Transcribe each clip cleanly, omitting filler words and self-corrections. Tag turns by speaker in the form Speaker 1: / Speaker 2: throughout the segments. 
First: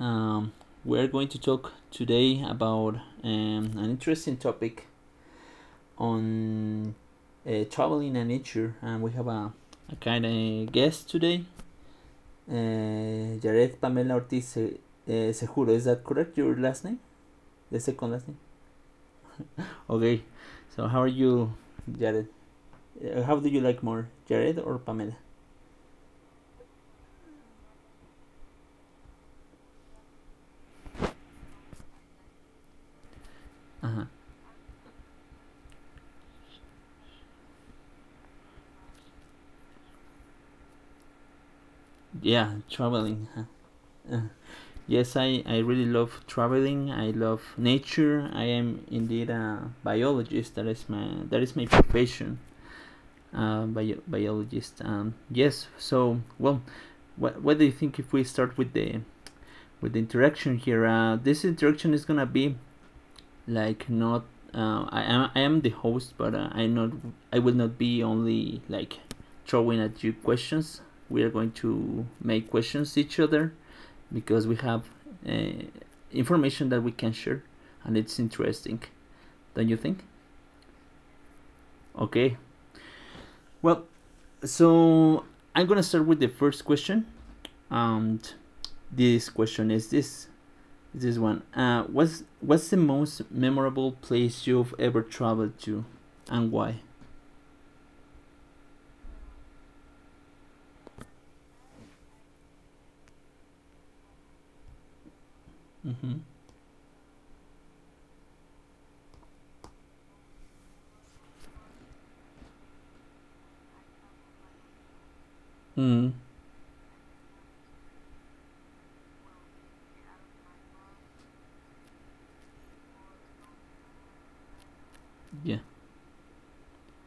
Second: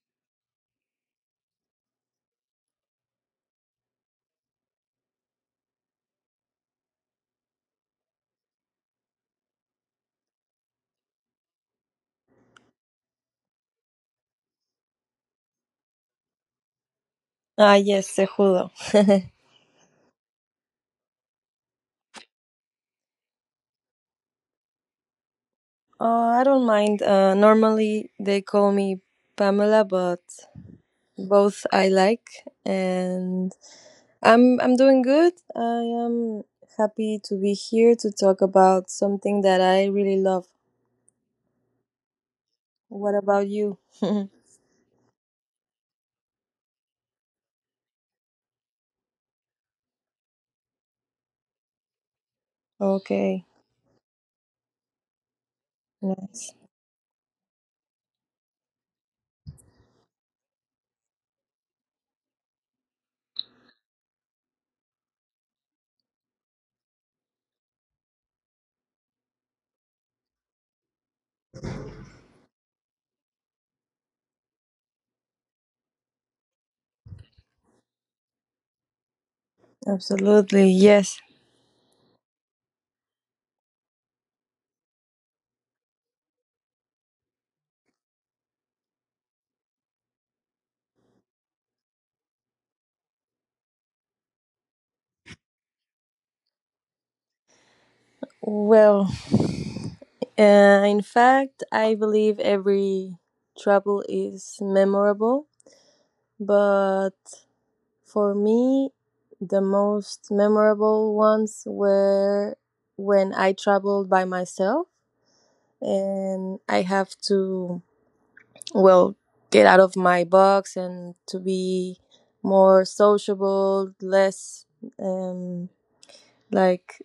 Speaker 1: We're going to talk today about an interesting topic on travel. Sure, and we have a kind of guest today. Jared Pamela Ortiz Seguro, is that correct? Your last name?
Speaker 2: Ah,
Speaker 1: The
Speaker 2: yes,
Speaker 1: second last name?
Speaker 2: Cejudo.
Speaker 1: Okay, so how are you, Jared? How do you like more, Jared or Pamela?
Speaker 2: I don't mind. Normally they call me Pamela, but both I like, and
Speaker 1: Uh-huh.
Speaker 2: I'm doing good. I am happy to be here to talk about something that I really love.
Speaker 1: Yeah,
Speaker 2: What
Speaker 1: traveling.
Speaker 2: about you?
Speaker 1: uh Yes, I really love traveling. I love nature. I am indeed a biologist. That is my profession.
Speaker 2: Okay,
Speaker 1: Biologist. Yes. So,
Speaker 2: nice.
Speaker 1: well, what do you think if we start with the interaction here? This interaction is gonna be like not. I am the host, but I will not be only like throwing at you questions. We are going to make questions each other because we have uh, information that we can share and it's interesting, don't you think?
Speaker 2: Absolutely, yes.
Speaker 1: Okay, well, so I'm gonna start with the first question, and this question is this one, what's the most memorable place you've ever traveled to and why?
Speaker 2: Well, in fact, I believe every trouble is memorable,
Speaker 1: Mm-hmm.
Speaker 2: but for me, the most memorable ones were when I traveled by myself
Speaker 1: Mm.
Speaker 2: and I have to, well, get out of my box and to be more sociable, less,
Speaker 1: Yeah.
Speaker 2: um, like,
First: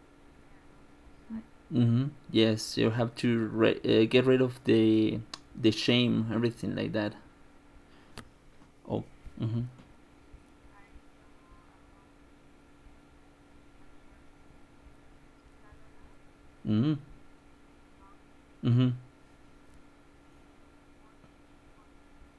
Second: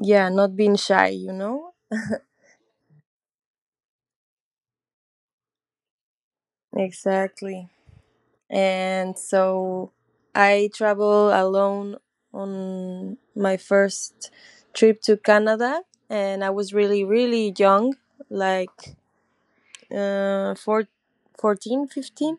Speaker 2: yeah, not being shy, you know?
Speaker 1: Mm-hmm. Yes, you have to get rid of the shame, everything like that.
Speaker 2: Exactly.
Speaker 1: Oh.
Speaker 2: And
Speaker 1: Mm-hmm.
Speaker 2: so I traveled alone on my first trip to Canada, and I was
Speaker 1: Mm-hmm.
Speaker 2: really, really young,
Speaker 1: Mm-hmm.
Speaker 2: like uh, four, 14, 15.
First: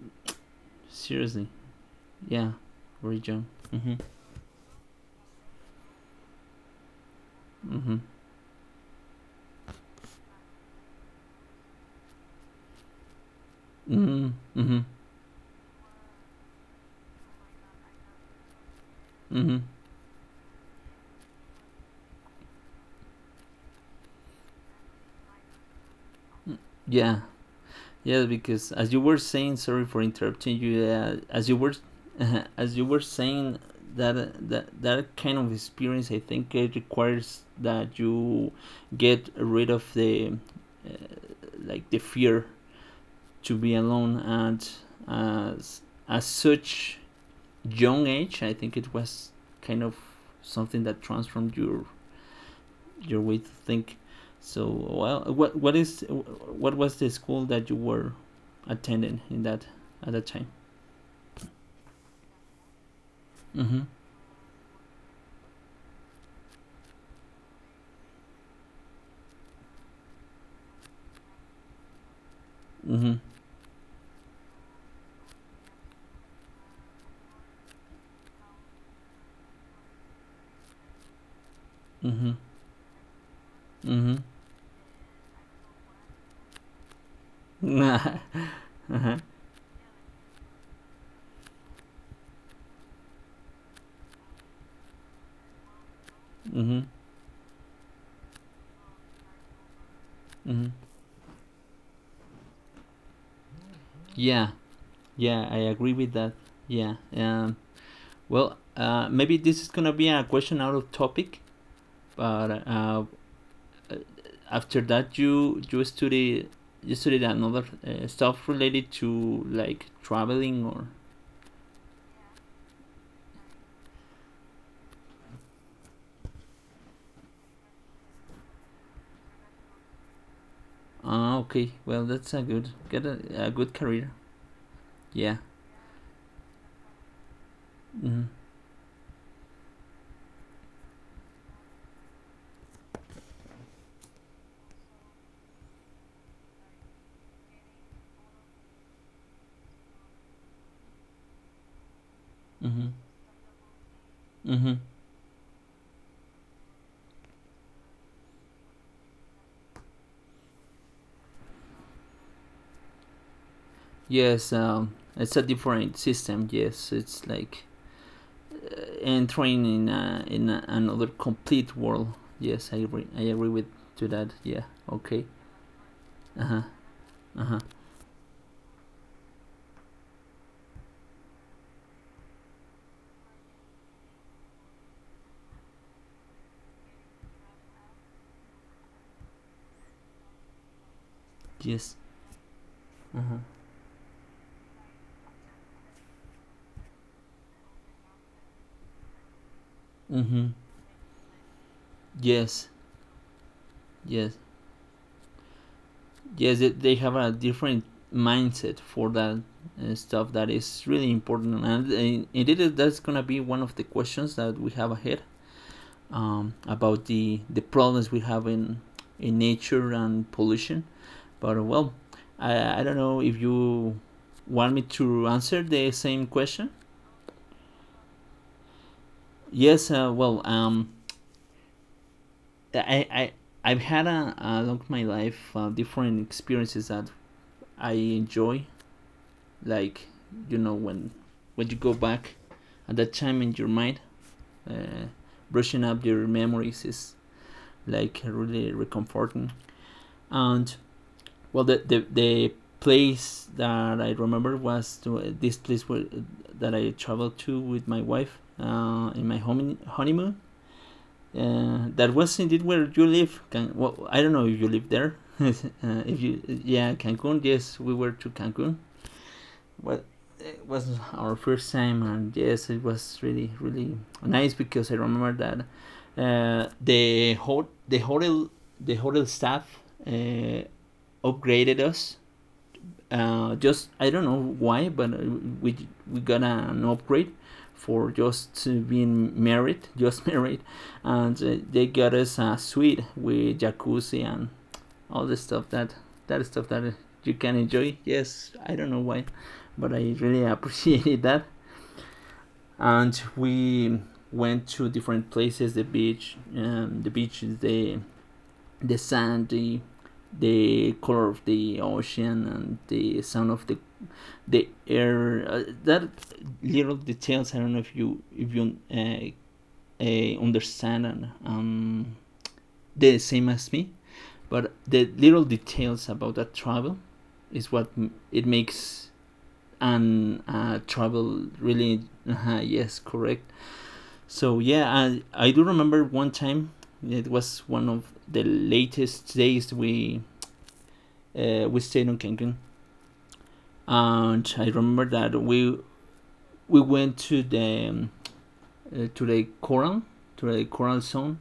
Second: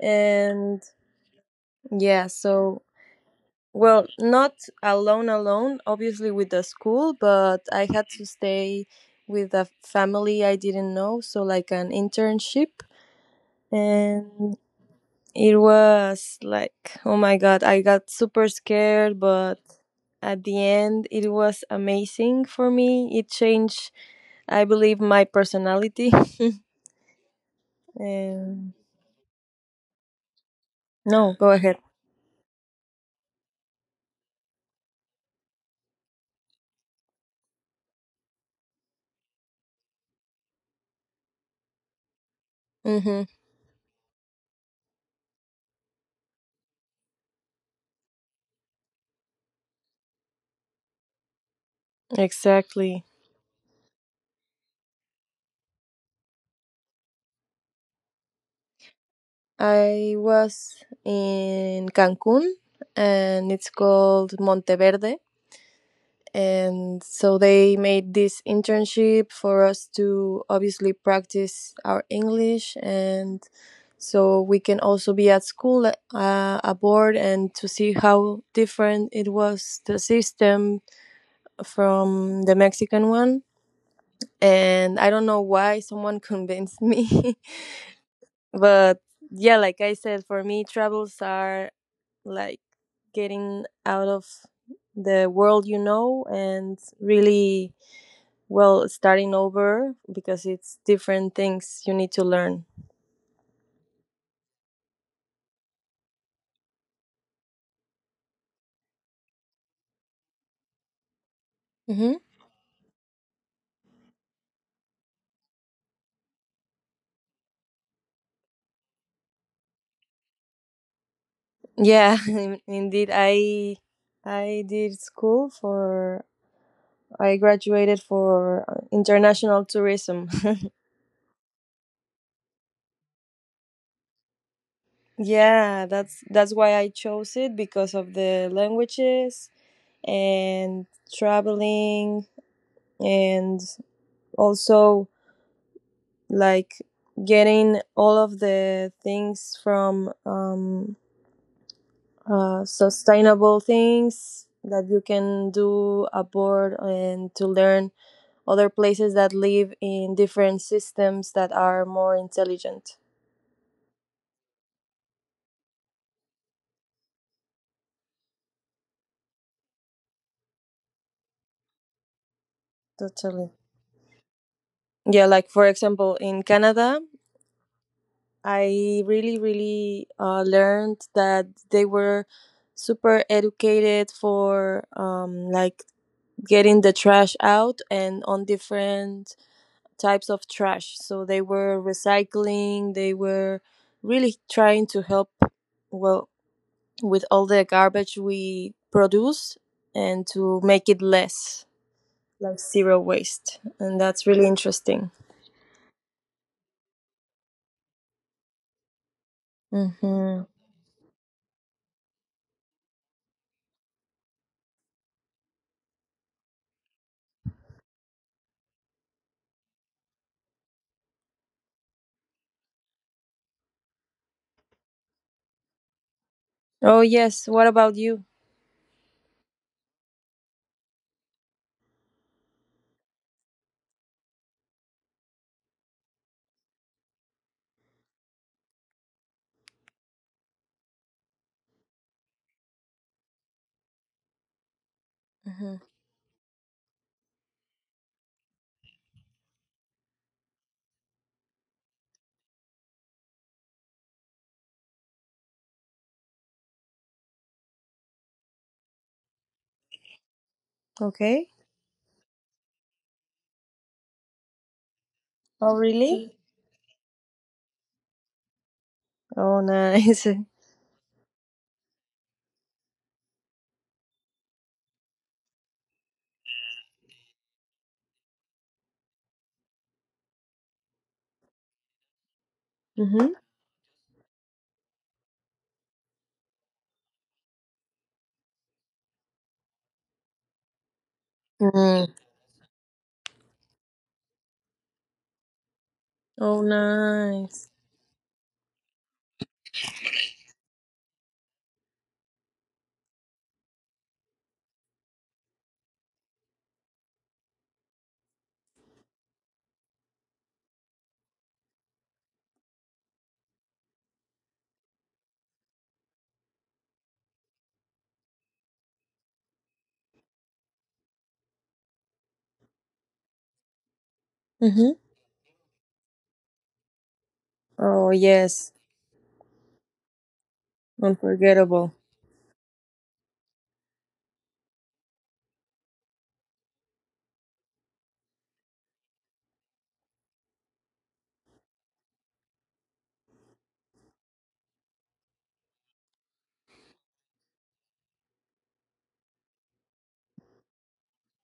Speaker 2: And
Speaker 1: Seriously?
Speaker 2: yeah,
Speaker 1: Yeah,
Speaker 2: so,
Speaker 1: region. Mm-hmm.
Speaker 2: well, not alone, alone, obviously with the school, but I
Speaker 1: Mm-hmm.
Speaker 2: had to stay with a family I didn't know, so like an internship.
Speaker 1: Mm-hmm.
Speaker 2: And
Speaker 1: Mm-hmm.
Speaker 2: it was like, oh my God, I got super scared,
Speaker 1: Mm-hmm.
Speaker 2: but at the end, it was amazing for me. It changed, I believe, my personality.
Speaker 1: Yeah. Yeah, because
Speaker 2: Um,
Speaker 1: as you were saying, sorry for interrupting you.
Speaker 2: no, go
Speaker 1: As you were,
Speaker 2: ahead.
Speaker 1: as you were saying that that kind of experience, I think it requires that you get rid of the uh, like the fear
Speaker 2: Mm-hmm.
Speaker 1: to be alone and as as such young age. I think it was kind of something that transformed
Speaker 2: Exactly.
Speaker 1: your way to think. So, well, what was the school that you were attending in that at
Speaker 2: I
Speaker 1: that time?
Speaker 2: was in Cancun and it's
Speaker 1: Mm-hmm.
Speaker 2: called Monteverde. And so they made this internship for us to obviously practice our English
Speaker 1: Mm-hmm.
Speaker 2: and so we can also be at school aboard and to see how different it was the system
Speaker 1: Mm-hmm.
Speaker 2: from the Mexican one. And I don't know why someone convinced me,
Speaker 1: Mm-hmm.
Speaker 2: but
Speaker 1: Uh-huh.
Speaker 2: yeah, like I said, for me travels are like getting out of the world, you know, and
Speaker 1: Mm-hmm.
Speaker 2: really, well, starting over because
Speaker 1: Mm-hmm.
Speaker 2: it's different things you need to learn.
Speaker 1: Yeah. Yeah, I agree with that. Yeah. Well, maybe this is gonna be a question out of topic,
Speaker 2: Hmm.
Speaker 1: but after that, you studied another stuff related to like traveling or...
Speaker 2: Yeah, indeed. I did school for, I graduated for international tourism.
Speaker 1: Ah, okay. Well, that's a good, a good career. Yeah.
Speaker 2: Yeah, that's why I chose it because of
Speaker 1: Mm-hmm.
Speaker 2: the languages and traveling and also like getting all of the things from
Speaker 1: Mm-hmm.
Speaker 2: sustainable things
Speaker 1: Mm-hmm.
Speaker 2: that you can do aboard and to learn other places that live in different systems that are more intelligent.
Speaker 1: Yes. It's a different system. Yes, it's like uh, entering in another complete world. Yes, I agree. I
Speaker 2: Totally.
Speaker 1: agree with to that. Yeah.
Speaker 2: Yeah,
Speaker 1: Okay.
Speaker 2: like for example, in
Speaker 1: Uh huh.
Speaker 2: Canada,
Speaker 1: Uh huh.
Speaker 2: I really, really learned that they were super educated for like getting the trash out and on different types of trash. So they were
Speaker 1: Yes.
Speaker 2: recycling, they
Speaker 1: Uh huh.
Speaker 2: were really trying to help, well, with all the garbage we produce and
Speaker 1: Mm-hmm.
Speaker 2: to make it less, like
Speaker 1: Yes.
Speaker 2: zero waste. And that's
Speaker 1: Yes.
Speaker 2: really interesting.
Speaker 1: Yes, they have a different mindset for that stuff
Speaker 2: Hmm.
Speaker 1: that is really important, and indeed that's gonna be one of the questions that we have ahead, about the problems we have in nature and pollution. But well, I don't know if you want me to answer the same question.
Speaker 2: Oh, yes. What about you?
Speaker 1: Yes, well, I, I I've had a, along my life different experiences that I enjoy, like, you know, when you go back at that time in your mind, uh,
Speaker 2: Hmm.
Speaker 1: brushing up your memories is like really reconforting. And well, the place that I remember was to, this place where, that I traveled to with my wife in my honeymoon.
Speaker 2: Okay.
Speaker 1: That was indeed where you live. Can, well, I don't know if you live there. Uh,
Speaker 2: Oh,
Speaker 1: if
Speaker 2: really?
Speaker 1: you... yeah, Cancun, yes, we were to Cancun.
Speaker 2: Oh,
Speaker 1: Well,
Speaker 2: nice.
Speaker 1: it was our first time, and yes, it was really, really nice because I remember that the hotel, the hotel staff uh, upgraded us.
Speaker 2: Hmm.
Speaker 1: Just I don't know why, but we we got an upgrade for just being married, just married, and they got us a suite with jacuzzi and all the stuff that that
Speaker 2: Oh,
Speaker 1: stuff that you can
Speaker 2: nice.
Speaker 1: enjoy. Yes, I don't know why, but I really appreciated that. And we went to different places, the beach, the beaches, the sand, the color of the ocean, and the sound of the air. That little details, I don't know if you, if you understand, and the same as me, but
Speaker 2: Hmm.
Speaker 1: the little details about that travel is what
Speaker 2: Oh,
Speaker 1: it
Speaker 2: yes.
Speaker 1: makes, and travel
Speaker 2: Unforgettable.
Speaker 1: really... Yes, correct. So yeah, I do remember one time, it was one of the latest days we stayed on Cancun, and I remember that we went to the coral, to the coral zone,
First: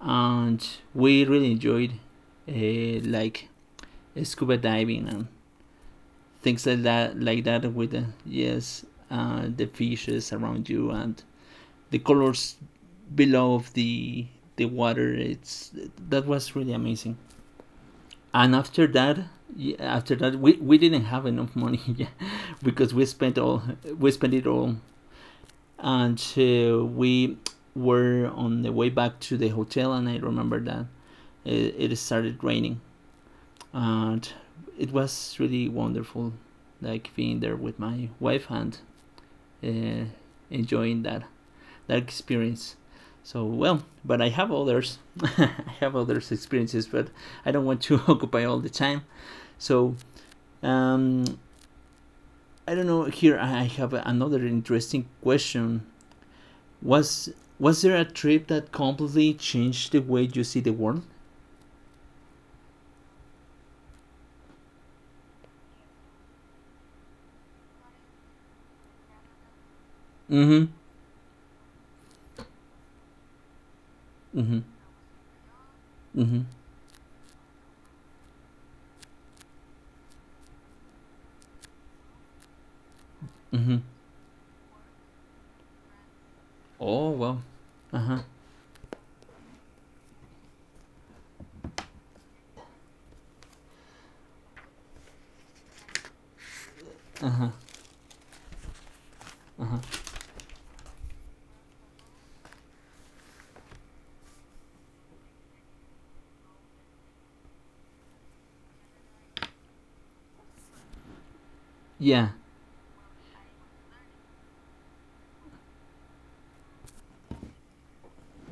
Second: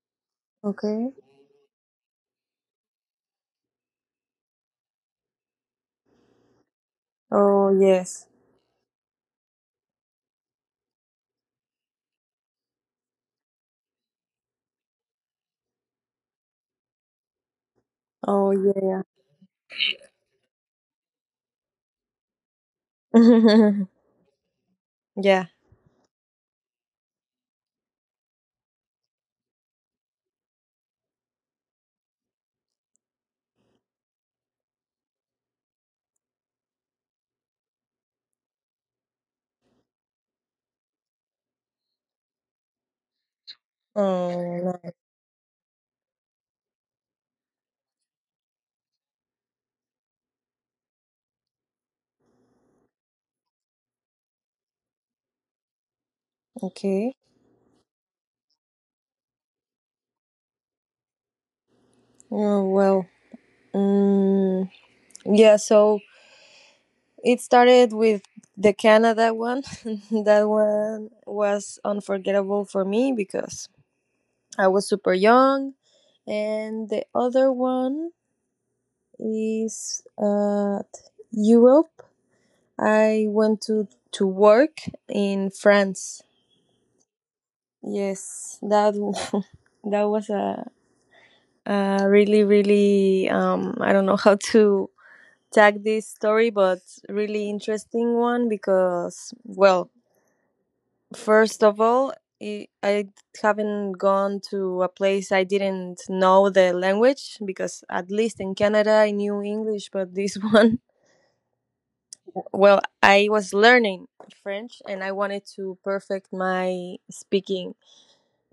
Speaker 1: and
Speaker 2: Okay.
Speaker 1: we really enjoyed like scuba diving and things like that,
Speaker 2: Oh,
Speaker 1: with the,
Speaker 2: yes.
Speaker 1: yes, the fishes around you and the colors below of the water. It's that was really amazing.
Speaker 2: Oh,
Speaker 1: And after
Speaker 2: yeah.
Speaker 1: that, yeah, after that, we didn't have enough money because we spent all, we spent it all,
Speaker 2: Yeah.
Speaker 1: and we were on the way back to the hotel, and I remember that it started raining, and it was really wonderful, like being there with my wife and uh, enjoying that, that experience. So well, but I
Speaker 2: Oh,
Speaker 1: have
Speaker 2: no.
Speaker 1: others. I have others experiences, but I don't want to occupy all the time. So um, I don't know. Here I have another interesting question.
Speaker 2: Okay.
Speaker 1: Was was there a trip that completely changed the way you see the world?
Speaker 2: Oh, well. Mm, yeah. So it started with the Canada one. That
Speaker 1: Mm-hmm.
Speaker 2: one was unforgettable for me because
Speaker 1: Mm-hmm.
Speaker 2: I was super young,
Speaker 1: Mm-hmm.
Speaker 2: and the other one is Europe. I went
Speaker 1: Mm-hmm.
Speaker 2: to work in France.
Speaker 1: Oh well. Uh-huh.
Speaker 2: Yes, that that was a really, really, I don't know how to tag this story, but really interesting one because, well, first of all, I haven't gone to a place I didn't know the language because, at least in Canada, I knew English, but this one,
Speaker 1: Yeah.
Speaker 2: well, I was learning French and I wanted to perfect my speaking.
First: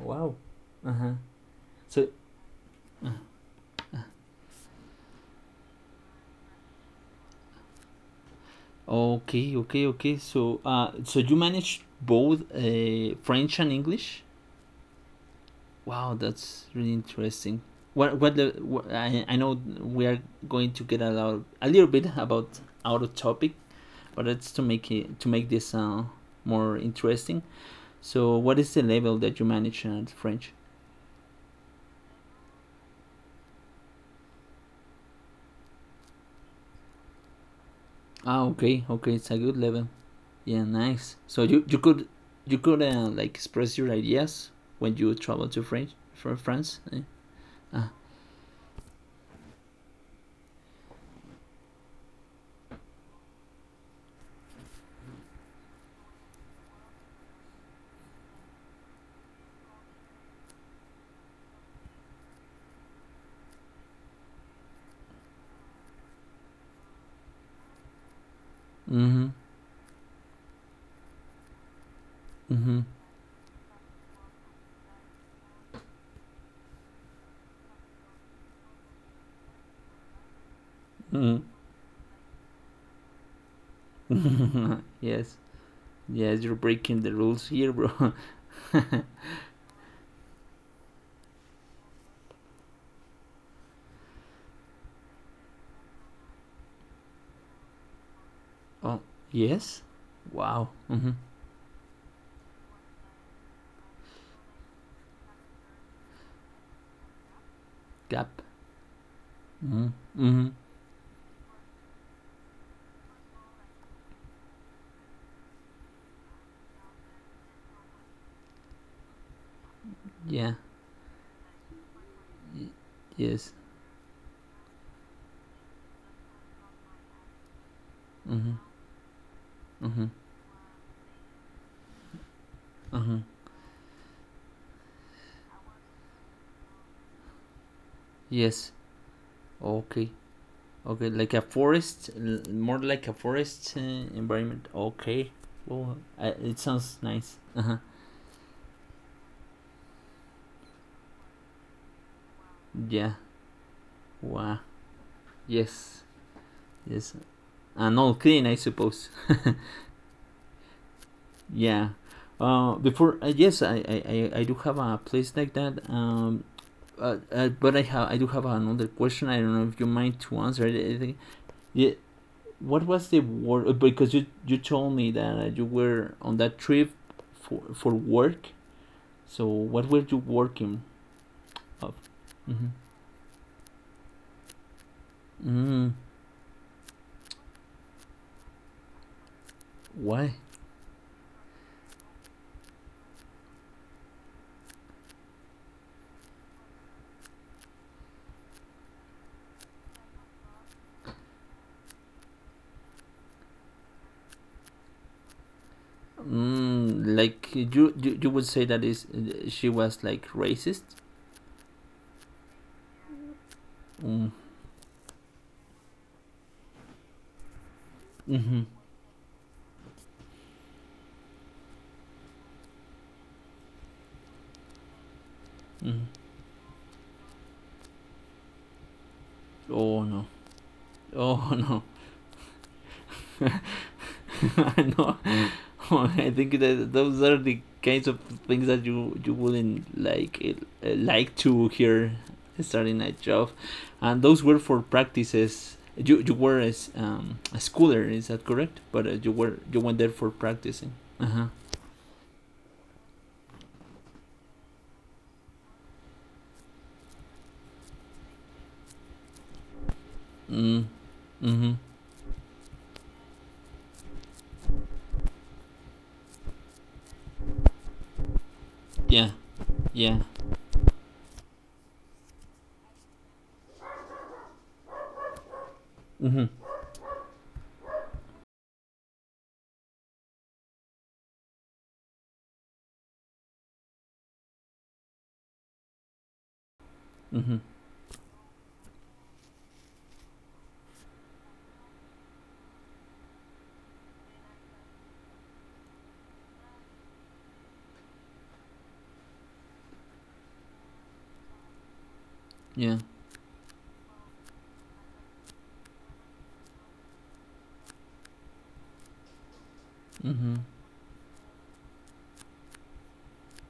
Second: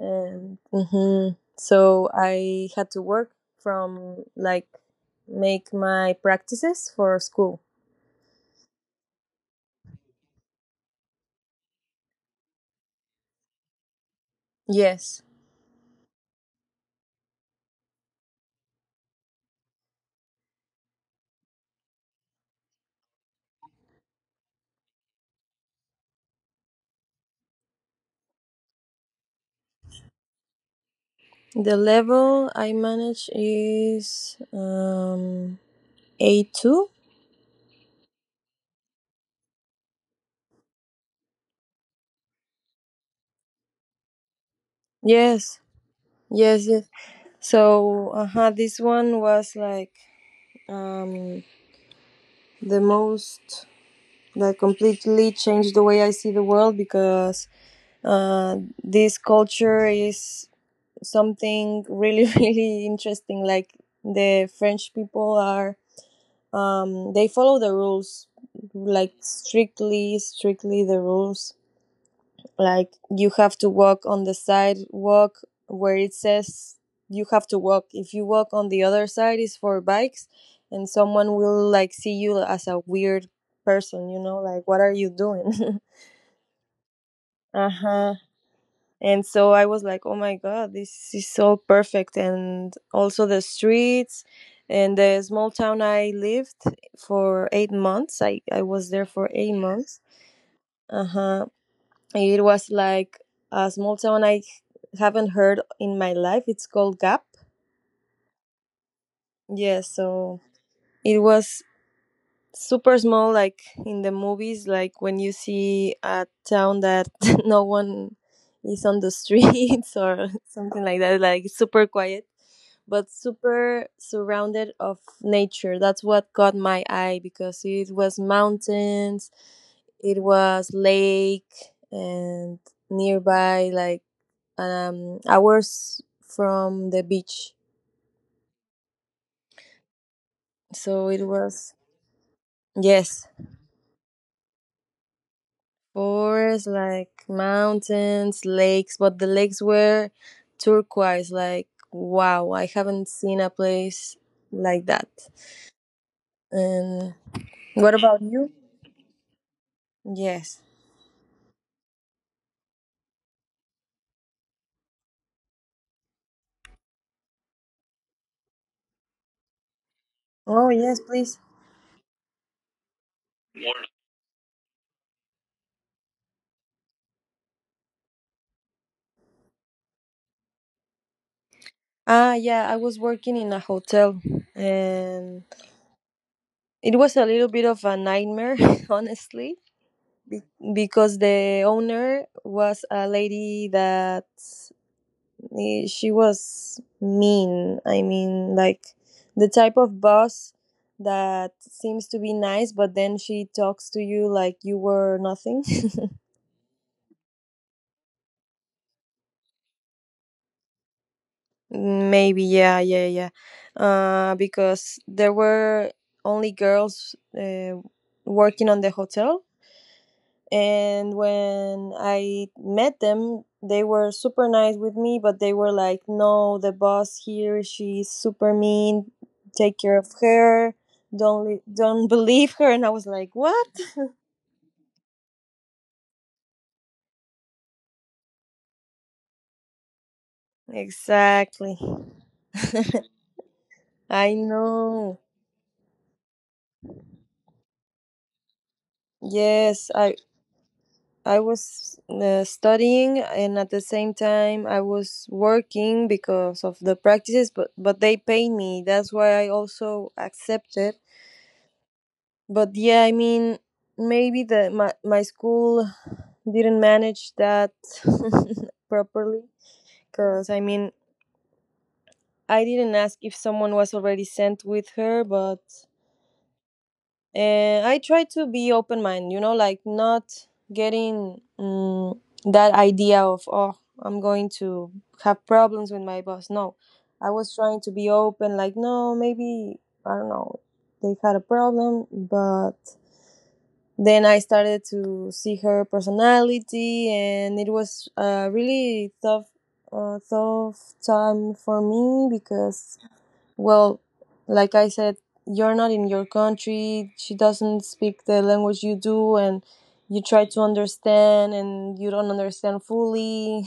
Speaker 1: Wow. Uh-huh.
Speaker 2: hmm,
Speaker 1: So...
Speaker 2: so I had to work from like make my practices for school.
Speaker 1: okay, okay, okay. So so you managed both French and English?
Speaker 2: Yes,
Speaker 1: Wow, that's really interesting. I know we are going to get a lot a little bit about out of topic, but that's to make it to make this more interesting. So, what is the level that you manage at French?
Speaker 2: the level I manage is A two.
Speaker 1: Ah, okay, okay, it's a good level. Yeah, nice. So you could like express your ideas when you travel
Speaker 2: Yes,
Speaker 1: to French for
Speaker 2: yes,
Speaker 1: France.
Speaker 2: yes.
Speaker 1: Eh? Ah,
Speaker 2: So uh, this one was like um, the most that completely changed the way I see the world because uh, this culture is something really really interesting. Like the French people are, um, they follow the rules, like
Speaker 1: mm-hmm,
Speaker 2: strictly strictly the rules,
Speaker 1: mm-hmm,
Speaker 2: like you have to walk on the sidewalk where it says you have to walk. If you walk on the other side is for bikes, and someone
Speaker 1: mm-hmm.
Speaker 2: will like see you as a weird person, you know, like what are you
Speaker 1: Yes,
Speaker 2: doing?
Speaker 1: yes, you're breaking the rules here, bro.
Speaker 2: Uh-huh. And so I was like, oh my God, this is so perfect. And also the streets and the small town I lived for 8 months. I was
Speaker 1: Oh,
Speaker 2: there for eight
Speaker 1: yes?
Speaker 2: months.
Speaker 1: Wow.
Speaker 2: Uh
Speaker 1: Mm-hmm.
Speaker 2: huh. It was like a small town I haven't heard in my life. It's called Gap.
Speaker 1: Gap.
Speaker 2: Yeah,
Speaker 1: Mm-hmm.
Speaker 2: so
Speaker 1: Mm-hmm.
Speaker 2: it was super small, like in the movies, like when you see a town that no one is on the streets or
Speaker 1: Yeah.
Speaker 2: something like that, like super quiet,
Speaker 1: Y-
Speaker 2: but
Speaker 1: yes.
Speaker 2: super surrounded of nature. That's what caught my eye because it was
Speaker 1: Mm-hmm.
Speaker 2: mountains,
Speaker 1: Mm-hmm.
Speaker 2: it was lake and
Speaker 1: Mm-hmm.
Speaker 2: nearby like hours from the beach.
Speaker 1: Yes. Okay. Okay.
Speaker 2: So it
Speaker 1: Like a
Speaker 2: was,
Speaker 1: forest, more like a
Speaker 2: yes,
Speaker 1: forest environment. Okay. Well, it
Speaker 2: forests,
Speaker 1: sounds
Speaker 2: like
Speaker 1: nice. Uh-huh.
Speaker 2: mountains, lakes, but the lakes were turquoise. Like, wow, I haven't
Speaker 1: Yeah.
Speaker 2: seen a place
Speaker 1: Wow.
Speaker 2: like that.
Speaker 1: Yes. Yes.
Speaker 2: And what
Speaker 1: And all
Speaker 2: about
Speaker 1: clean, I
Speaker 2: you?
Speaker 1: suppose.
Speaker 2: Yes.
Speaker 1: Yeah. Before, yes, I do have a place like that. Uh, but I do have another question. I don't know if you mind to answer
Speaker 2: Oh, yes,
Speaker 1: it.
Speaker 2: please.
Speaker 1: Yeah, what was the word? Because you told me that you were on that trip for work. So what were you working of?
Speaker 2: Ah,
Speaker 1: Mm-hmm.
Speaker 2: yeah, I was working in a hotel and
Speaker 1: Mm,
Speaker 2: it was a little bit of a nightmare, honestly,
Speaker 1: why?
Speaker 2: be- because the owner was a lady that, eh, she was mean. I mean, like the type of boss that seems to be nice, but then she talks to you like you were nothing.
Speaker 1: Mm, like you would say that is she was like racist?
Speaker 2: Maybe, yeah, yeah, yeah.
Speaker 1: Mm.
Speaker 2: Because there were only girls
Speaker 1: Mm-hmm.
Speaker 2: working on the hotel. And when I met them, they were super nice with me, but they were like,
Speaker 1: Mm.
Speaker 2: no, the boss here, she's super mean. Take care
Speaker 1: Oh
Speaker 2: of
Speaker 1: no.
Speaker 2: her. Don't
Speaker 1: Oh
Speaker 2: li-
Speaker 1: no.
Speaker 2: don't believe her. And I was like, what?
Speaker 1: No. I think that those are the kinds of things that you wouldn't like to
Speaker 2: Exactly.
Speaker 1: hear starting a job, and
Speaker 2: I
Speaker 1: those were for
Speaker 2: know.
Speaker 1: practices. You were as a schooler, is that correct? But you were you
Speaker 2: Yes,
Speaker 1: went there for practicing. Uh
Speaker 2: I
Speaker 1: huh.
Speaker 2: was studying and at the same time I was working because of the practices, but they paid me. That's why I also
Speaker 1: Mm
Speaker 2: accepted.
Speaker 1: hmm.
Speaker 2: But yeah, I mean, maybe the my school didn't manage that
Speaker 1: Yeah.
Speaker 2: properly,
Speaker 1: Yeah.
Speaker 2: because I mean, I didn't ask if someone was already sent with her. But
Speaker 1: Mm hmm.
Speaker 2: I tried to be open minded, you know, like not getting that idea of, oh, I'm going to have problems with my boss. No, I
Speaker 1: Mm hmm.
Speaker 2: was trying to be open, like, no, maybe I don't know, they had a problem. But then I started to see her personality, and it was a really tough, tough time for me
Speaker 1: Yeah.
Speaker 2: because, well, like I said, you're not in your country. She doesn't speak the language you do, and you
Speaker 1: Mm
Speaker 2: try
Speaker 1: hmm.
Speaker 2: to understand, and you don't understand fully.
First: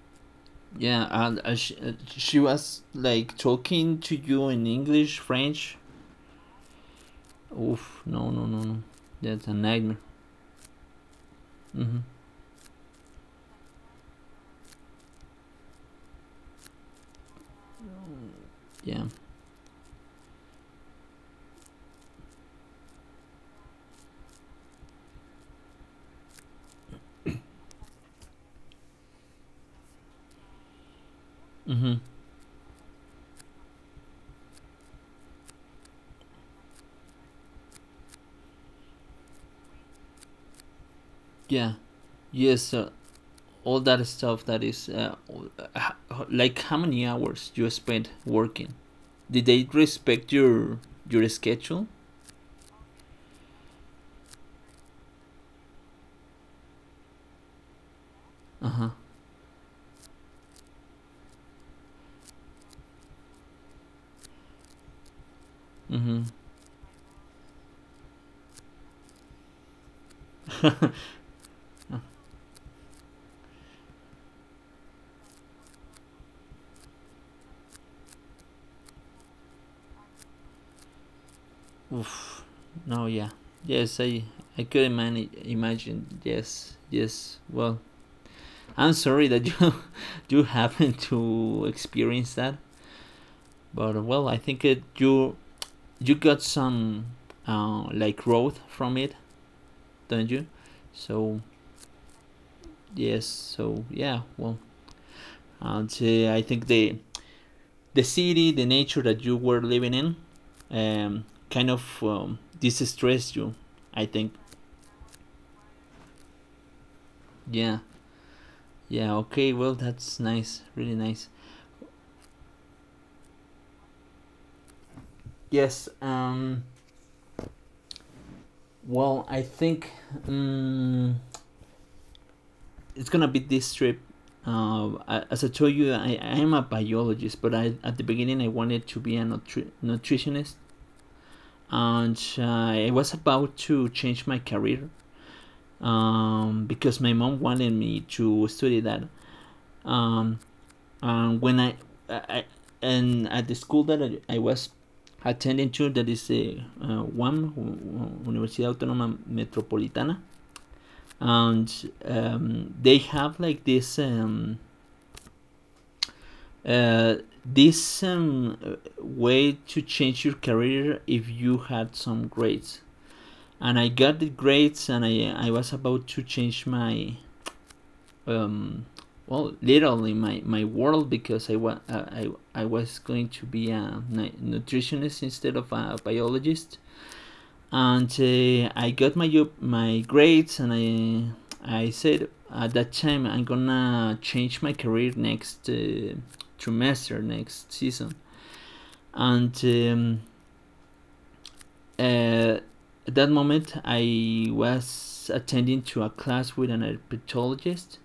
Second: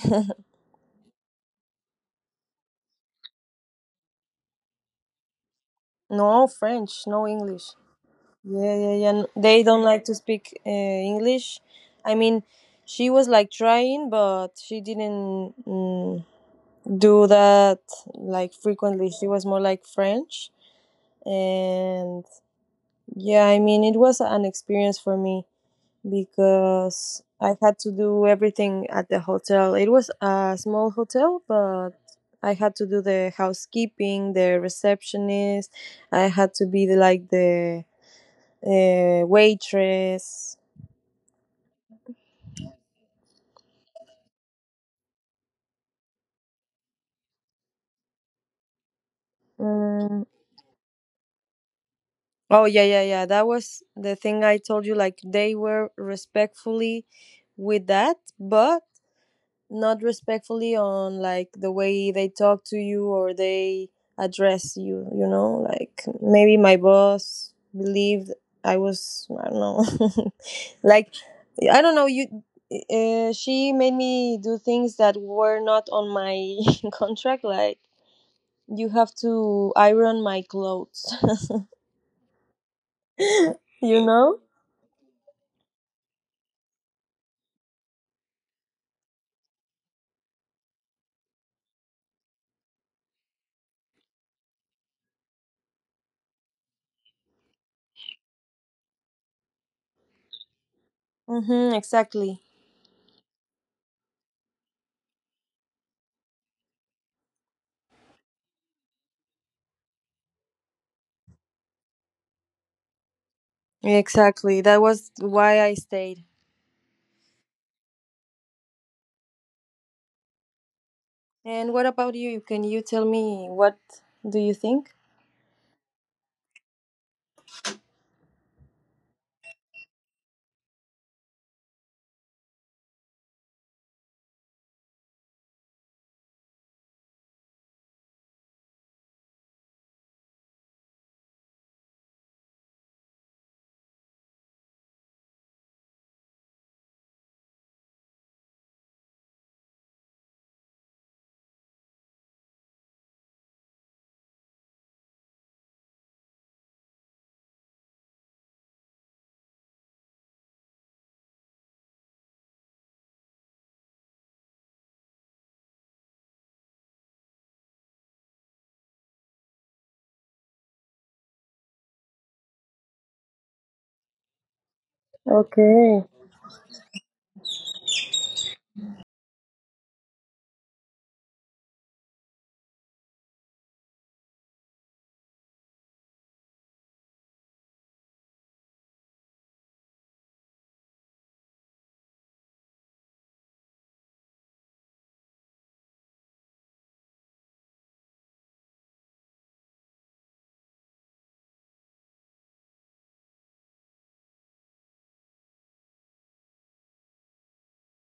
Speaker 1: Yeah. And she was like talking to you in English, French.
Speaker 2: No French, no English.
Speaker 1: Oof. No. No. No.
Speaker 2: Yeah,
Speaker 1: No.
Speaker 2: yeah, yeah.
Speaker 1: That's a
Speaker 2: They don't
Speaker 1: nightmare.
Speaker 2: like to speak English.
Speaker 1: Mm hmm.
Speaker 2: I mean, she was like trying, but she didn't, mm, do that like
Speaker 1: Yeah.
Speaker 2: frequently. She was more like French. And yeah, I mean, it was an experience for me because I had to do everything at the hotel. It was a small hotel, but
Speaker 1: Mm-hmm.
Speaker 2: I had to do the housekeeping, the receptionist. I had to be the, like the waitress.
Speaker 1: Yeah. Yes. All that stuff that is like how many hours you spent working. Did they
Speaker 2: Mm.
Speaker 1: respect your schedule?
Speaker 2: Oh yeah, yeah, yeah. That was the thing I told you. Like they were respectfully with that,
Speaker 1: Uh
Speaker 2: but
Speaker 1: huh.
Speaker 2: not respectfully on like the way they talk to you or they address you, you know, like
Speaker 1: Mm-hmm.
Speaker 2: maybe my boss believed I was, I don't know, like I don't know you. Uh, she made me do things that were not on my contract, like you have to iron my clothes.
Speaker 1: Oof. No. Yeah. Yes.
Speaker 2: You know?
Speaker 1: I couldn't imagine. Yes. Yes. Well, I'm sorry that you you happen to experience that. But well, I think it, you got some like growth from it, don't you? So...
Speaker 2: Mm-hmm, exactly.
Speaker 1: yes, so yeah, well, and would... I think the city, the nature that you were living in, kind of distressed you. I think.
Speaker 2: Exactly, that was why I stayed.
Speaker 1: Yeah. Yeah. Okay. Well, that's nice. Really nice.
Speaker 2: And what about you? Can you tell me what do you think?
Speaker 1: Yes. Well, I think um, it's gonna be this trip. As I told you, I am a biologist, but I at the beginning I wanted to be a nutritionist, and I was about to change my career because my mom wanted me to study that. Um, and when I and at the school that I was attending to, that is a UAM, Universidad Autónoma Metropolitana, and they have like this uh, this um, way to change your career if you had some grades. And I got the grades, and I was
Speaker 2: Okay.
Speaker 1: about to change my um, well, literally my, my world because I was going to be a nutritionist instead of a biologist. And I got my my grades, and I said at that time I'm gonna change my career next trimester, next season. And uh, at that moment, I was attending to a class with an herpetologist,